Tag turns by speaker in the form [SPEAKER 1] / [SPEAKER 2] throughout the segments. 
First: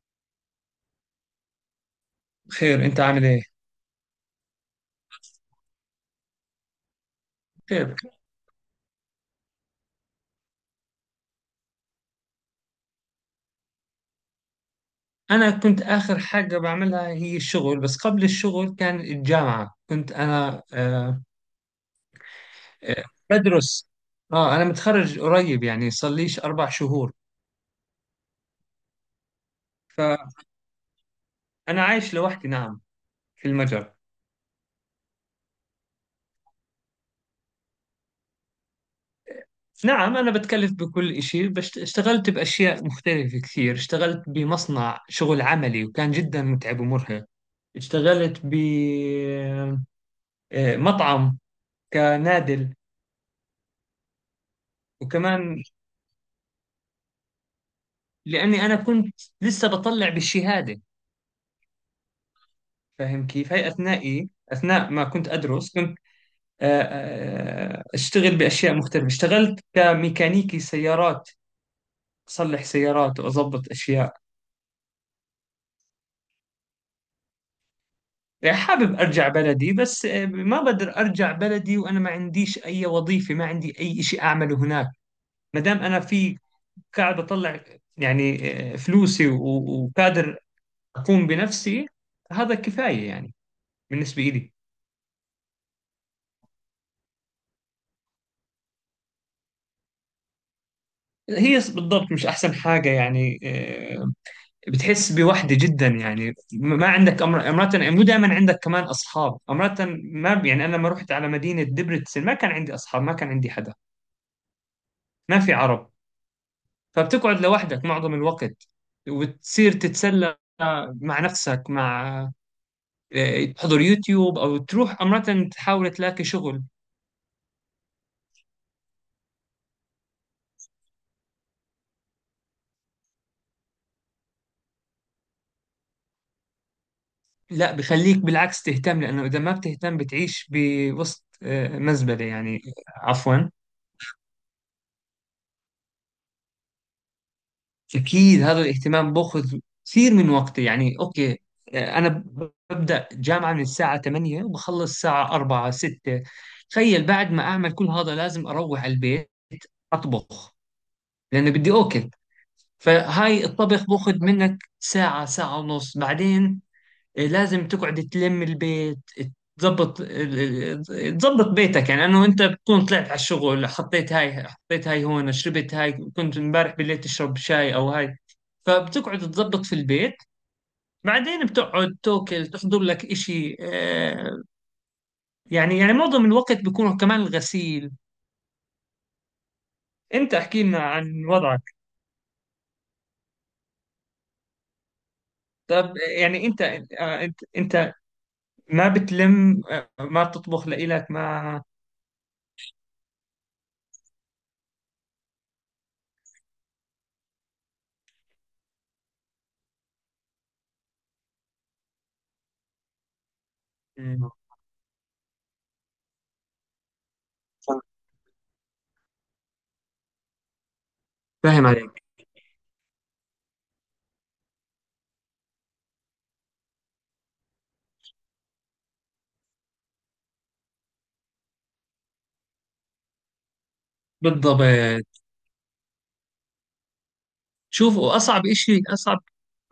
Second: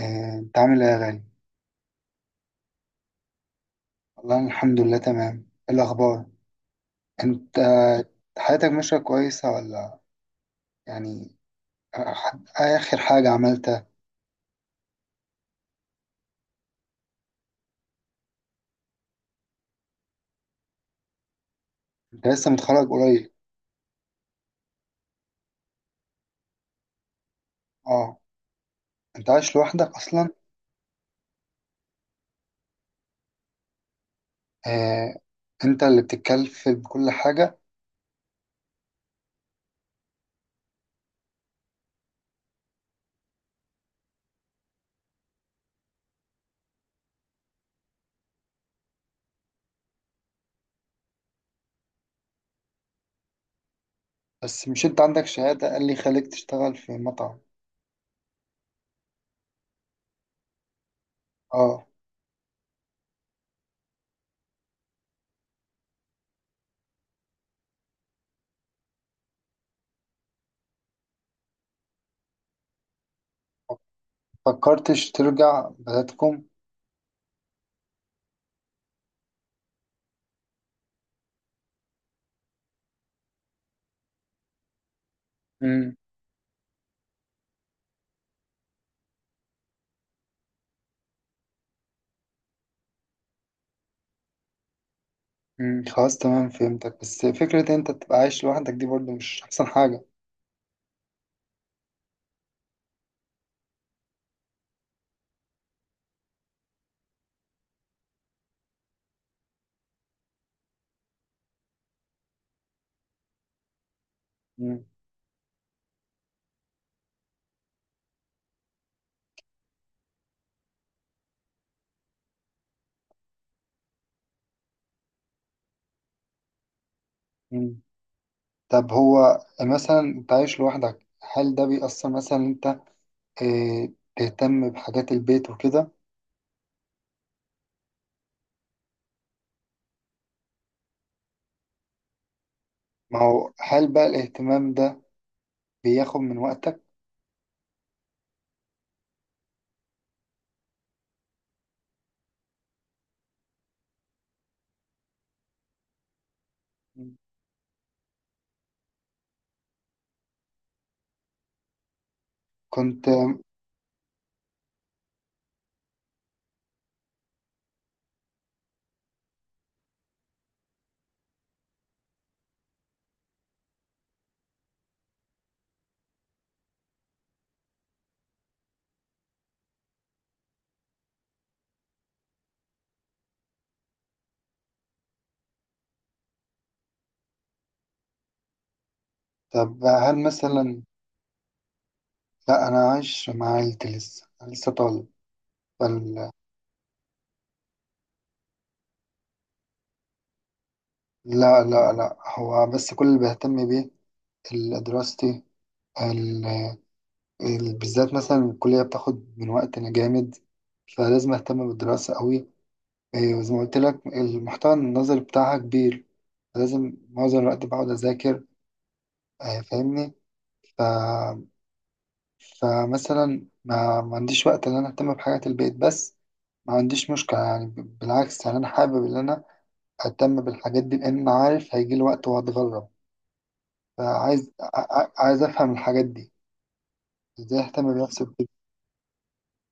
[SPEAKER 1] انت عامل ايه يا غالي؟
[SPEAKER 2] خير، انت عامل ايه؟
[SPEAKER 1] والله أنا الحمد لله تمام. إيه الاخبار؟ انت
[SPEAKER 2] خير.
[SPEAKER 1] حياتك ماشيه كويسه ولا يعني آه، اخر حاجه عملتها؟
[SPEAKER 2] انا كنت اخر حاجه بعملها هي الشغل، بس قبل الشغل كان الجامعه. كنت انا
[SPEAKER 1] انت لسه متخرج
[SPEAKER 2] آه،
[SPEAKER 1] قريب؟
[SPEAKER 2] بدرس. اه انا متخرج قريب، يعني صار ليش 4 شهور.
[SPEAKER 1] اه، انت عايش لوحدك اصلا؟
[SPEAKER 2] فانا عايش لوحدي، نعم. في المجر.
[SPEAKER 1] آه. انت اللي بتتكلف بكل حاجه؟
[SPEAKER 2] نعم، انا بتكلف بكل شيء، بس اشتغلت باشياء مختلفه كثير. اشتغلت بمصنع شغل عملي، وكان جدا متعب ومرهق. اشتغلت بمطعم كنادل.
[SPEAKER 1] بس مش انت عندك
[SPEAKER 2] وكمان
[SPEAKER 1] شهاده؟ قال لي خليك تشتغل في مطعم.
[SPEAKER 2] لأني أنا كنت لسه بطلع بالشهادة،
[SPEAKER 1] اه.
[SPEAKER 2] فاهم كيف؟ هاي أثناء ما كنت أدرس كنت أشتغل بأشياء مختلفة. اشتغلت كميكانيكي سيارات، أصلح سيارات وأضبط أشياء.
[SPEAKER 1] فكرتش ترجع بلدكم؟
[SPEAKER 2] يعني حابب أرجع بلدي، بس ما بقدر أرجع بلدي وأنا ما عنديش أي وظيفة، ما عندي أي إشي أعمله هناك. ما دام
[SPEAKER 1] امم.
[SPEAKER 2] أنا في، قاعد بطلع يعني فلوسي، وقادر أقوم بنفسي، هذا كفاية يعني بالنسبة إلي.
[SPEAKER 1] خلاص، تمام، فهمتك. بس فكره انت تبقى عايش لوحدك دي برضو مش احسن حاجه.
[SPEAKER 2] هي بالضبط مش احسن حاجه، يعني آه، بتحس بوحده جدا. يعني ما عندك امرات، مو دائما عندك كمان اصحاب امرات. ما يعني انا لما رحت على مدينه دبرتسن ما كان عندي اصحاب، ما كان عندي حدا،
[SPEAKER 1] امم.
[SPEAKER 2] ما في عرب. فبتقعد لوحدك معظم الوقت، وتصير تتسلى مع نفسك، مع تحضر يوتيوب او تروح امرات تحاول تلاقي شغل.
[SPEAKER 1] أمم. طب هو مثلا انت عايش لوحدك، هل ده بيأثر مثلا إن انت اه تهتم بحاجات البيت وكده؟
[SPEAKER 2] لا، بخليك بالعكس تهتم، لانه اذا ما بتهتم بتعيش بوسط مزبله، يعني.
[SPEAKER 1] ما
[SPEAKER 2] عفوا.
[SPEAKER 1] هو هل بقى الاهتمام ده بياخد من وقتك؟
[SPEAKER 2] أكيد هذا الاهتمام بأخذ كثير من وقتي. يعني أوكي، أنا ببدأ جامعة من الساعة 8 وبخلص الساعة 4 6. تخيل بعد ما أعمل كل هذا لازم أروح على البيت، أطبخ لأنه بدي أكل.
[SPEAKER 1] كنت
[SPEAKER 2] فهاي الطبخ بأخذ منك ساعة، ساعة ونص. بعدين إيه، لازم تقعد تلم البيت، تظبط تظبط بيتك. يعني انه انت بتكون طلعت على الشغل، حطيت هاي، حطيت هاي هون، شربت هاي، كنت امبارح بالليل تشرب شاي او هاي. فبتقعد تظبط في البيت، بعدين بتقعد توكل تحضر لك اشي. معظم الوقت بيكون كمان الغسيل.
[SPEAKER 1] طب هل
[SPEAKER 2] انت احكي لنا
[SPEAKER 1] مثلا،
[SPEAKER 2] عن وضعك.
[SPEAKER 1] لا انا عايش مع عيلتي، لسه أنا لسه طالب.
[SPEAKER 2] طب
[SPEAKER 1] بل
[SPEAKER 2] يعني انت، انت ما بتلم، ما بتطبخ لإلك،
[SPEAKER 1] لا،
[SPEAKER 2] ما...
[SPEAKER 1] لا، لا، هو بس كل اللي بيهتم بيه دراستي. ال... بالذات مثلا الكلية بتاخد من وقتنا جامد، فلازم اهتم بالدراسة قوي. إيه، زي ما قلت لك
[SPEAKER 2] مم.
[SPEAKER 1] المحتوى النظري بتاعها كبير، لازم معظم الوقت بقعد أذاكر. فاهمني. ف...
[SPEAKER 2] فاهم عليك،
[SPEAKER 1] فمثلا ما عنديش وقت إن أنا أهتم بحاجات البيت، بس ما عنديش مشكلة. يعني بالعكس، يعني أنا حابب إن أنا أهتم بالحاجات دي، لأن أنا عارف هيجي لي وقت وهتغرب، فعايز ع- ع-
[SPEAKER 2] بالضبط.
[SPEAKER 1] عايز أفهم الحاجات دي. إزاي أهتم
[SPEAKER 2] شوف،
[SPEAKER 1] بنفسي
[SPEAKER 2] واصعب اشي اصعب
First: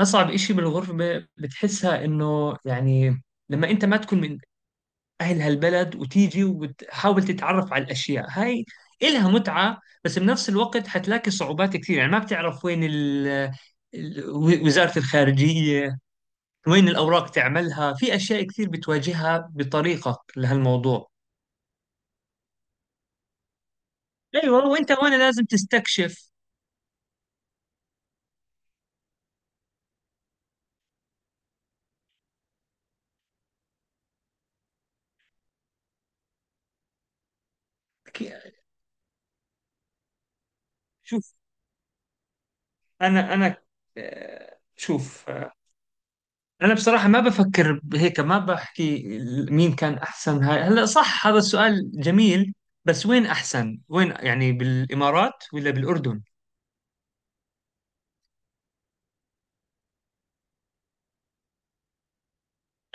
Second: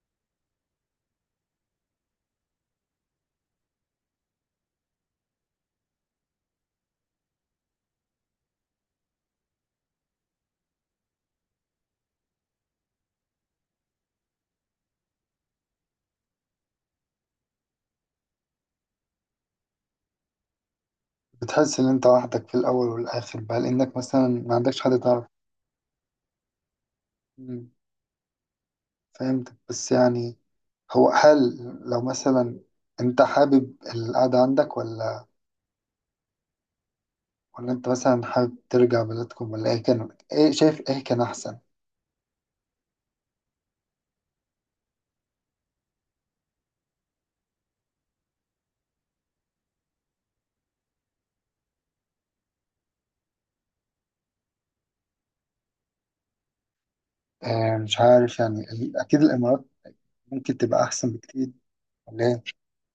[SPEAKER 2] اصعب اشي بالغربه، بتحسها انه يعني لما انت ما تكون من اهل هالبلد وتيجي وتحاول تتعرف على الاشياء هاي. إلها متعه بس بنفس الوقت حتلاقي صعوبات كثير. يعني ما بتعرف وين ال- وزاره الخارجيه، وين الاوراق تعملها. في اشياء كثير بتواجهها بطريقه لهالموضوع.
[SPEAKER 1] بتحس إن أنت وحدك في الأول والآخر بقى، لأنك مثلا ما
[SPEAKER 2] ايوه،
[SPEAKER 1] عندكش حد
[SPEAKER 2] وانت وانا لازم تستكشف.
[SPEAKER 1] تعرف. فهمتك، بس يعني هو هل لو مثلا انت حابب القعدة عندك، ولا انت
[SPEAKER 2] ك-
[SPEAKER 1] مثلا حابب ترجع بلدكم، ولا ايه كان؟ ايه شايف ايه كان
[SPEAKER 2] شوف،
[SPEAKER 1] احسن؟
[SPEAKER 2] انا شوف. انا بصراحه ما بفكر بهيك، ما بحكي مين كان احسن. هاي هلا صح، هذا السؤال جميل، بس وين احسن وين؟ يعني بالامارات ولا بالاردن؟
[SPEAKER 1] اه، مش عارف. يعني اكيد الامارات ممكن تبقى احسن بكتير، ولا ايه؟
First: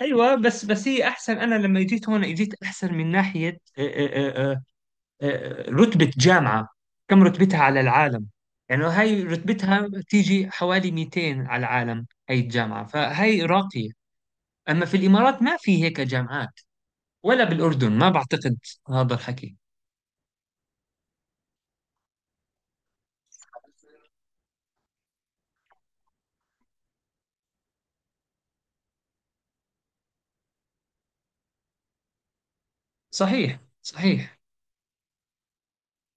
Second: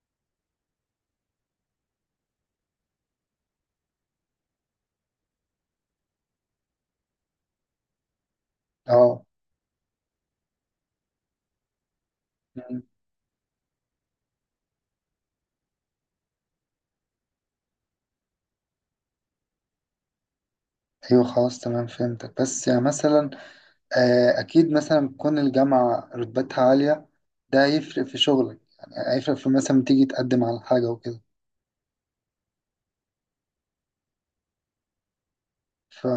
[SPEAKER 2] ايوه، بس هي احسن. انا لما جيت هون جيت احسن من ناحيه رتبه جامعه، كم رتبتها على العالم. يعني
[SPEAKER 1] اه.
[SPEAKER 2] هاي رتبتها تيجي حوالي 200 على العالم، هاي
[SPEAKER 1] مم.
[SPEAKER 2] الجامعه، فهاي راقيه. اما في الامارات ما في هيك جامعات، ولا بالاردن ما بعتقد هذا الحكي.
[SPEAKER 1] ايوه، خلاص، تمام، فهمتك. بس يعني مثلا، اه، اكيد مثلا تكون الجامعة رتبتها عالية، ده هيفرق في شغلك، يعني هيفرق في مثلا تيجي تقدم على حاجة وكده.
[SPEAKER 2] صحيح صحيح.
[SPEAKER 1] ف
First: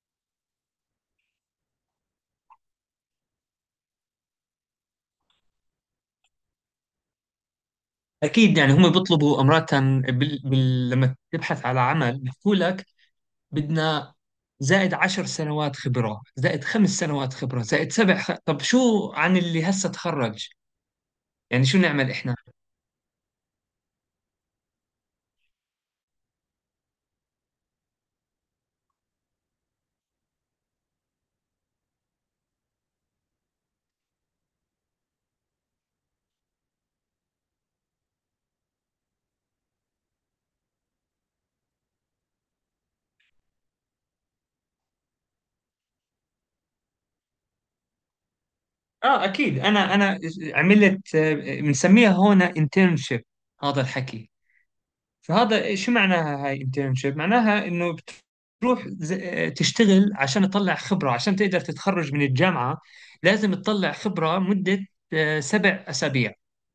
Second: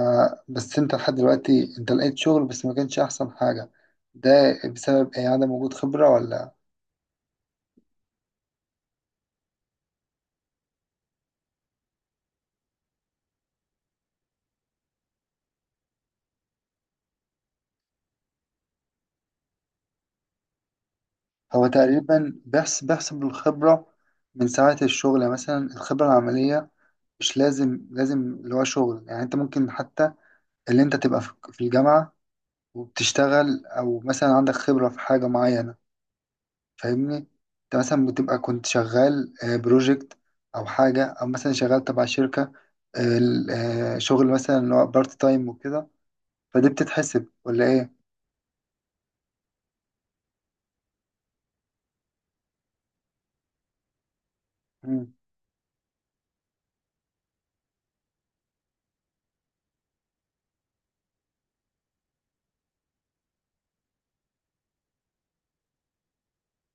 [SPEAKER 1] بس انت لحد دلوقتي انت لقيت شغل، بس ما كانش احسن حاجة. ده بسبب ايه؟ عدم وجود خبرة، ولا؟
[SPEAKER 2] أكيد، يعني هم بيطلبوا أمرة، لما تبحث على عمل بيحكوا لك: بدنا زائد 10 سنوات خبرة، زائد 5 سنوات خبرة، زائد طب شو عن اللي هسه تخرج؟ يعني
[SPEAKER 1] هو
[SPEAKER 2] شو نعمل إحنا؟
[SPEAKER 1] تقريبا بيحسب الخبرة من ساعة الشغل، يعني مثلا الخبرة العملية، مش لازم لازم اللي هو شغل. يعني انت ممكن حتى اللي انت تبقى في الجامعة وبتشتغل، او مثلا عندك خبرة في حاجة معينة. فاهمني؟ انت مثلا بتبقى كنت شغال بروجكت، او حاجة، او مثلا شغال تبع شركة، شغل مثلا اللي هو بارت تايم وكده. فدي بتتحسب ولا ايه؟
[SPEAKER 2] آه أكيد، أنا عملت بنسميها هون انترنشيب، هذا الحكي.
[SPEAKER 1] مم.
[SPEAKER 2] فهذا شو معناها هاي انترنشيب؟ معناها انه بتروح تشتغل عشان تطلع خبرة، عشان تقدر تتخرج من الجامعة. لازم تطلع خبرة مدة 7 أسابيع،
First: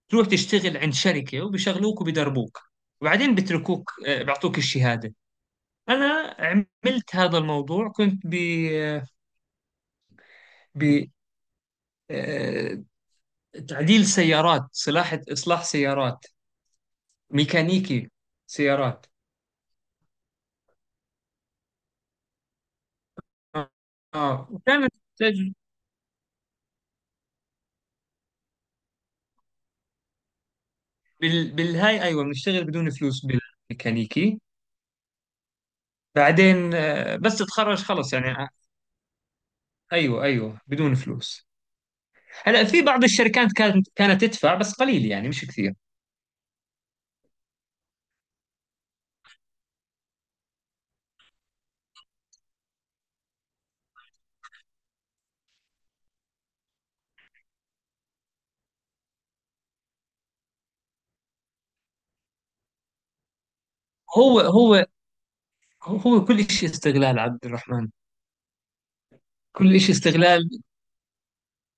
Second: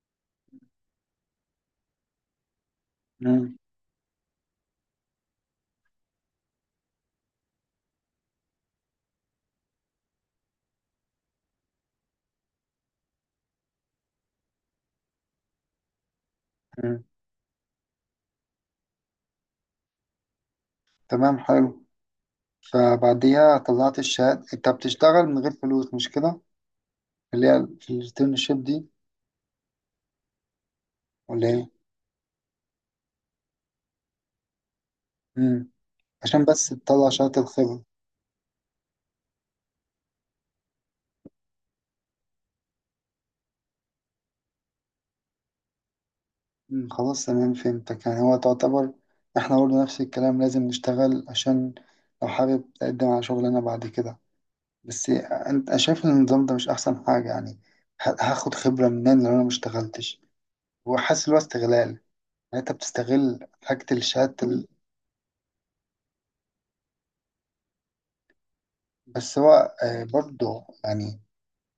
[SPEAKER 2] تروح تشتغل عند شركة وبيشغلوك وبيدربوك، وبعدين
[SPEAKER 1] مم.
[SPEAKER 2] بتركوك بيعطوك الشهادة. أنا عملت هذا الموضوع، كنت ب ب آه، تعديل سيارات، إصلاح سيارات،
[SPEAKER 1] مم.
[SPEAKER 2] ميكانيكي سيارات.
[SPEAKER 1] تمام، حلو. فبعديها
[SPEAKER 2] آه
[SPEAKER 1] طلعت الشهادة انت
[SPEAKER 2] وكانت
[SPEAKER 1] بتشتغل من غير فلوس، مش كده؟ اللي هي في الانترنشيب دي، ولا ايه؟
[SPEAKER 2] بالهاي، ايوه بنشتغل بدون فلوس، بالميكانيكي.
[SPEAKER 1] مم. عشان بس
[SPEAKER 2] بعدين
[SPEAKER 1] تطلع
[SPEAKER 2] بس
[SPEAKER 1] شهادة الخبرة.
[SPEAKER 2] تتخرج خلص، يعني ايوه ايوه بدون فلوس. هلا في بعض الشركات كانت تدفع بس قليل، يعني مش كثير.
[SPEAKER 1] مم. خلاص، تمام، فهمتك. يعني هو تعتبر احنا برضه نفس الكلام، لازم نشتغل عشان لو حابب تقدم على شغلنا بعد كده. بس انت، أنا شايف ان النظام ده مش احسن حاجة، يعني هاخد خبرة منين لو انا مشتغلتش؟ وحاسس ان هو استغلال، يعني انت بتستغل حاجة
[SPEAKER 2] هو
[SPEAKER 1] الشهادة
[SPEAKER 2] هو هو كل شيء استغلال، عبد الرحمن،
[SPEAKER 1] بس هو،
[SPEAKER 2] كل شيء استغلال.
[SPEAKER 1] برضه يعني،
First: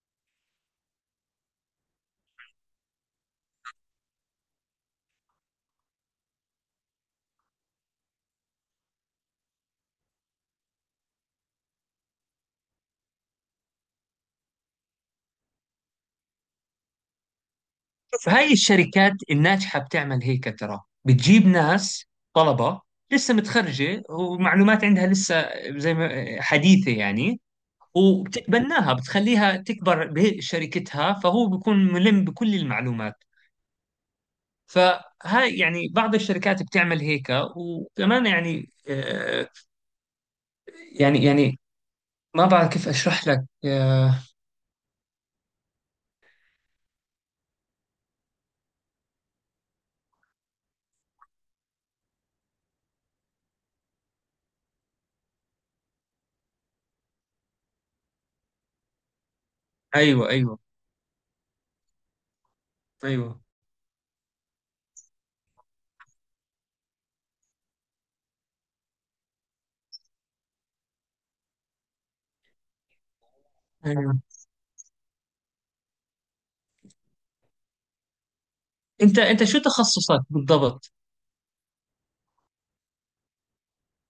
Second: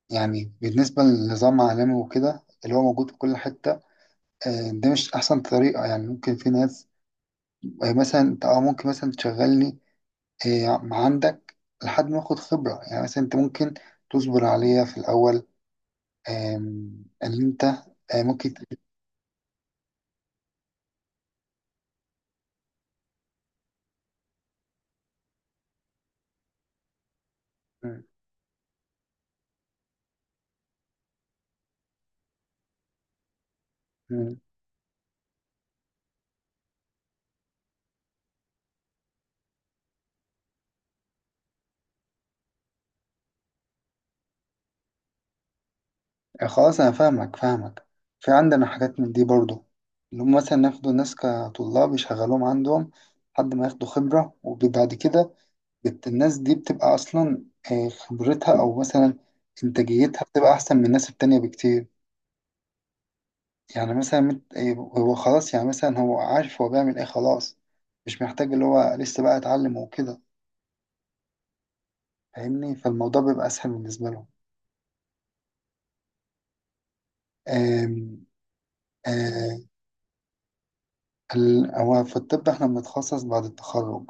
[SPEAKER 1] يعني بالنسبة للنظام العالمي وكده اللي هو موجود في كل حتة، ده مش أحسن طريقة. يعني ممكن في ناس، مثلا أنت ممكن مثلا تشغلني مع عندك، لحد ما آخد خبرة. يعني مثلا أنت ممكن تصبر عليا في الأول، اللي أنت
[SPEAKER 2] فهاي
[SPEAKER 1] ممكن.
[SPEAKER 2] الشركات الناجحة بتعمل هيك ترى، بتجيب ناس، طلبة لسه متخرجة ومعلومات عندها لسه زي ما حديثة يعني. وبتتبناها، بتخليها تكبر بشركتها، فهو بيكون ملم بكل المعلومات. فهاي يعني بعض الشركات بتعمل هيك. وكمان يعني يعني ما بعرف كيف اشرح لك
[SPEAKER 1] خلاص، انا فاهمك فاهمك. في عندنا حاجات من دي برضو، اللي هم مثلا ياخدوا ناس كطلاب يشغلوهم عندهم لحد ما ياخدوا خبرة، وبعد كده الناس دي بتبقى اصلا خبرتها، او مثلا انتاجيتها
[SPEAKER 2] ايوه
[SPEAKER 1] بتبقى
[SPEAKER 2] ايوه
[SPEAKER 1] احسن من الناس التانية بكتير.
[SPEAKER 2] ايوه.
[SPEAKER 1] يعني مثلا هو خلاص، يعني مثلا هو عارف هو بيعمل ايه، خلاص، مش محتاج اللي هو لسه بقى اتعلم وكده. فاهمني؟ فالموضوع بيبقى اسهل بالنسبة
[SPEAKER 2] ايوه
[SPEAKER 1] لهم. آم،
[SPEAKER 2] انت
[SPEAKER 1] آه،
[SPEAKER 2] شو تخصصك بالضبط؟
[SPEAKER 1] هو في الطب احنا بنتخصص بعد التخرج.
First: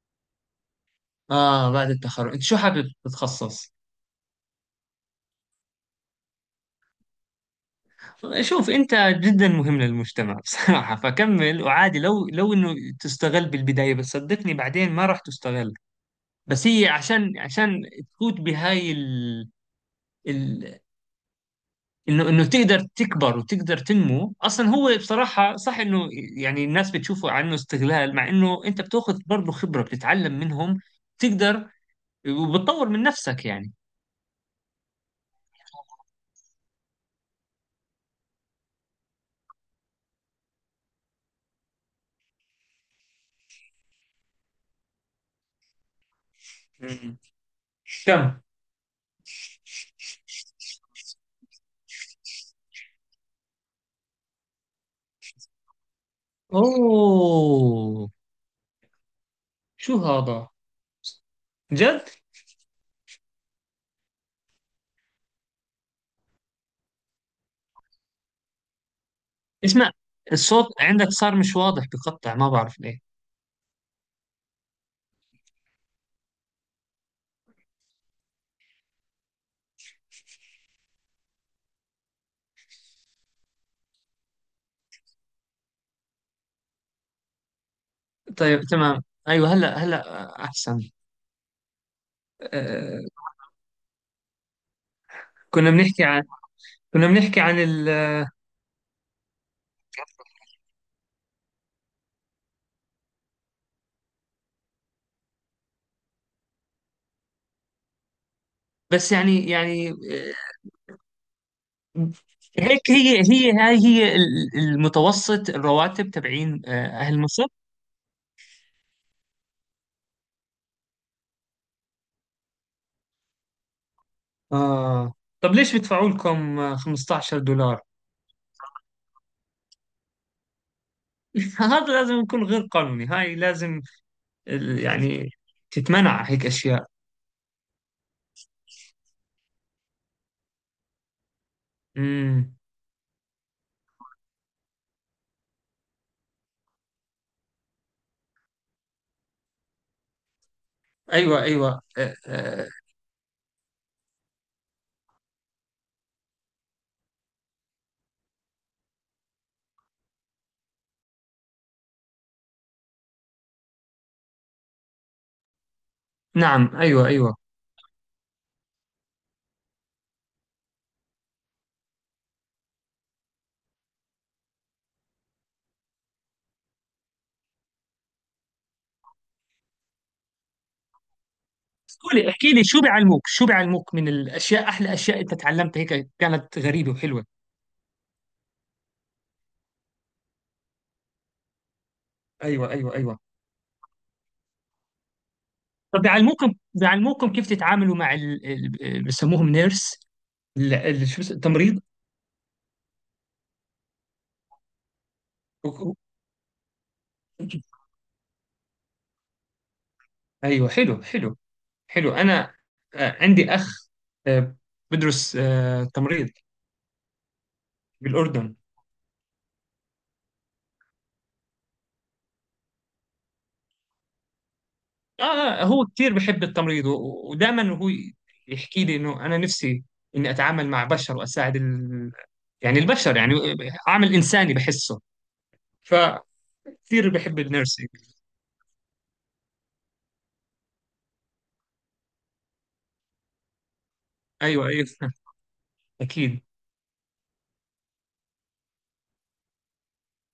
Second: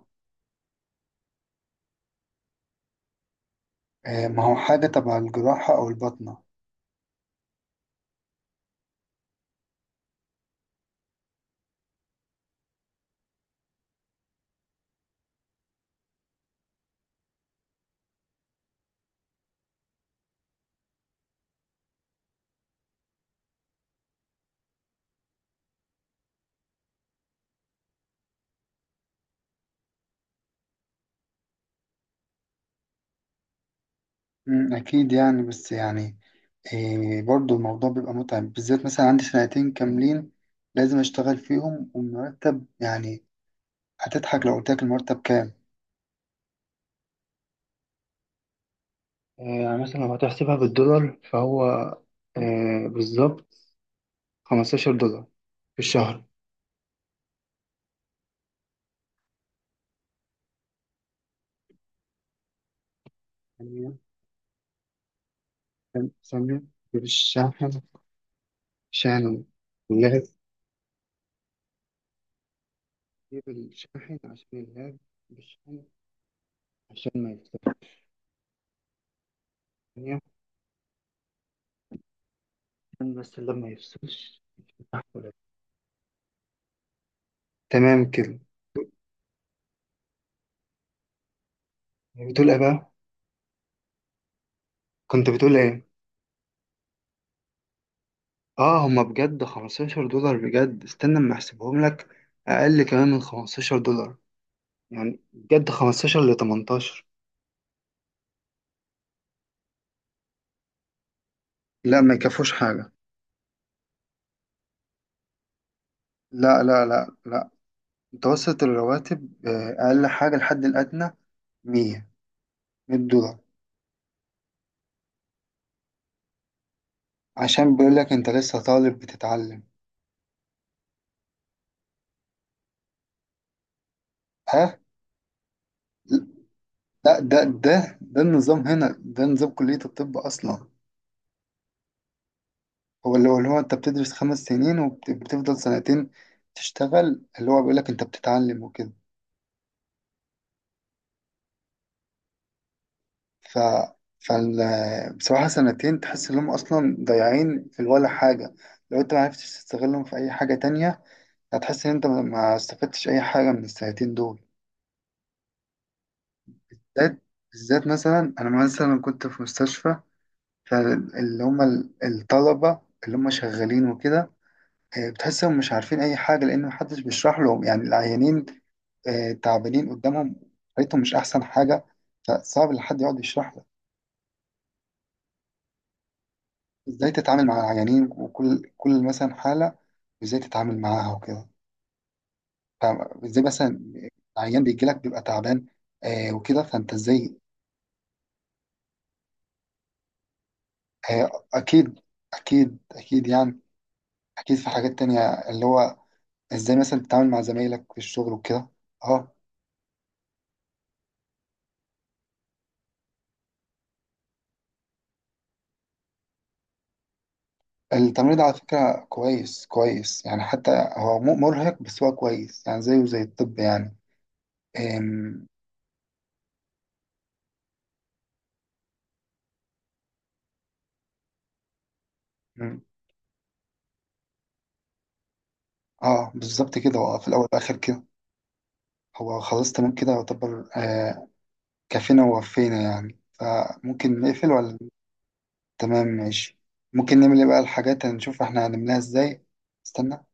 [SPEAKER 2] اه بعد التخرج انت شو حابب تتخصص؟
[SPEAKER 1] ما هو حاجة تبع الجراحة أو الباطنة.
[SPEAKER 2] شوف، انت جدا مهم للمجتمع بصراحة. فكمل، وعادي لو انه تستغل بالبداية، بس صدقني بعدين ما راح تستغل. بس هي عشان تفوت بهاي ال... انه تقدر تكبر وتقدر تنمو. اصلا هو بصراحه صح انه يعني الناس بتشوفه عنه استغلال، مع انه انت بتاخذ برضه خبره، بتتعلم منهم، تقدر وبتطور من نفسك يعني.
[SPEAKER 1] أكيد يعني، بس يعني برضو الموضوع بيبقى متعب، بالذات مثلا عندي سنتين كاملين لازم أشتغل فيهم، والمرتب يعني، هتضحك لو قلت لك المرتب كام.
[SPEAKER 2] مم. كم.
[SPEAKER 1] يعني مثلا لو هتحسبها بالدولار فهو بالظبط $15 في الشهر.
[SPEAKER 2] اوه، شو هذا؟ جد؟
[SPEAKER 1] يعني سمية، بالشاحن، شاحن
[SPEAKER 2] اسمع،
[SPEAKER 1] اللاب،
[SPEAKER 2] الصوت عندك صار مش واضح، بقطع، ما بعرف ليه.
[SPEAKER 1] جيب الشاحن عشان اللاب، بالشاحن عشان ما يفصلش، عشان بس اللاب ما يفصلش. تمام كده.
[SPEAKER 2] طيب تمام، ايوه هلا، هلا احسن.
[SPEAKER 1] بتقول ايه بقى؟
[SPEAKER 2] أه،
[SPEAKER 1] كنت بتقول
[SPEAKER 2] كنا
[SPEAKER 1] ايه؟
[SPEAKER 2] بنحكي عن، كنا بنحكي عن ال
[SPEAKER 1] اه، هما بجد $15، بجد استنى اما احسبهم لك. اقل كمان من $15، يعني بجد 15 ل 18.
[SPEAKER 2] بس يعني،
[SPEAKER 1] لا، ما يكفوش حاجة.
[SPEAKER 2] هيك، هي هي هاي هي ال- المتوسط الرواتب تبعين
[SPEAKER 1] لا، لا، لا،
[SPEAKER 2] أهل مصر.
[SPEAKER 1] لا. متوسط الرواتب اقل حاجة الحد الادنى 100، $100.
[SPEAKER 2] آه. طب ليش بدفعوا لكم 15
[SPEAKER 1] عشان
[SPEAKER 2] دولار؟
[SPEAKER 1] بيقول لك انت لسه طالب بتتعلم.
[SPEAKER 2] هذا لازم يكون غير قانوني، هاي لازم
[SPEAKER 1] ها؟
[SPEAKER 2] يعني تتمنع هيك أشياء.
[SPEAKER 1] لا، ده النظام هنا، ده نظام كلية الطب اصلا.
[SPEAKER 2] امم.
[SPEAKER 1] هو انت بتدرس خمس سنين وبتفضل سنتين تشتغل، اللي هو بيقول لك انت بتتعلم وكده.
[SPEAKER 2] أيوة أيوة، آه آه.
[SPEAKER 1] ف فال بصراحة سنتين تحس انهم اصلا ضايعين في ولا حاجة. لو انت ما عرفتش تستغلهم في اي حاجة تانية، هتحس ان انت ما استفدتش اي حاجة من السنتين دول.
[SPEAKER 2] نعم، أيوة
[SPEAKER 1] بالذات،
[SPEAKER 2] أيوة.
[SPEAKER 1] بالذات مثلا انا مثلا كنت في مستشفى، فاللي هم الطلبة اللي هم شغالين وكده، بتحسهم مش عارفين اي حاجة لان محدش بيشرح لهم يعني، العيانين تعبانين قدامهم، حياتهم مش أحسن حاجة.
[SPEAKER 2] قولي، احكي لي
[SPEAKER 1] فصعب إن
[SPEAKER 2] شو
[SPEAKER 1] حد يقعد
[SPEAKER 2] بيعلموك،
[SPEAKER 1] يشرح لك
[SPEAKER 2] من الأشياء، أحلى أشياء أنت تعلمتها هيك كانت غريبة
[SPEAKER 1] إزاي
[SPEAKER 2] وحلوة.
[SPEAKER 1] تتعامل مع العيانين، وكل مثلا حالة إزاي تتعامل معاها وكده،
[SPEAKER 2] أيوة أيوة أيوة.
[SPEAKER 1] فإزاي مثلا عيان بيجي لك بيبقى تعبان
[SPEAKER 2] طب بيعلموكم
[SPEAKER 1] وكده، فأنت
[SPEAKER 2] بيعلموكم
[SPEAKER 1] إزاي.
[SPEAKER 2] كيف تتعاملوا مع بيسموهم نيرس، التمريض.
[SPEAKER 1] أكيد، أكيد أكيد، يعني أكيد في حاجات تانية، اللي هو إزاي مثلا تتعامل مع زمايلك في الشغل وكده. أه.
[SPEAKER 2] ايوه حلو، حلو حلو. انا عندي اخ آه، بدرس تمريض
[SPEAKER 1] التمريض على
[SPEAKER 2] بالاردن.
[SPEAKER 1] فكرة كويس كويس يعني، حتى هو مرهق، بس هو كويس، يعني زيه زي الطب يعني.
[SPEAKER 2] اه، هو كثير بحب التمريض، ودائما هو يحكي لي انه انا نفسي اني اتعامل مع بشر واساعد يعني
[SPEAKER 1] أم،
[SPEAKER 2] البشر، يعني عامل انساني بحسه،
[SPEAKER 1] اه
[SPEAKER 2] فكثير
[SPEAKER 1] بالظبط كده، هو في
[SPEAKER 2] بحب
[SPEAKER 1] الأول والآخر
[SPEAKER 2] النيرسينج.
[SPEAKER 1] كده. هو خلاص تمام كده يعتبر، كفينا ووفينا، يعني فممكن نقفل
[SPEAKER 2] ايوه
[SPEAKER 1] ولا؟
[SPEAKER 2] ايوه
[SPEAKER 1] تمام،
[SPEAKER 2] اكيد.
[SPEAKER 1] ماشي. ممكن نعمل ايه بقى الحاجات؟ هنشوف احنا هنعملها ازاي. استنى.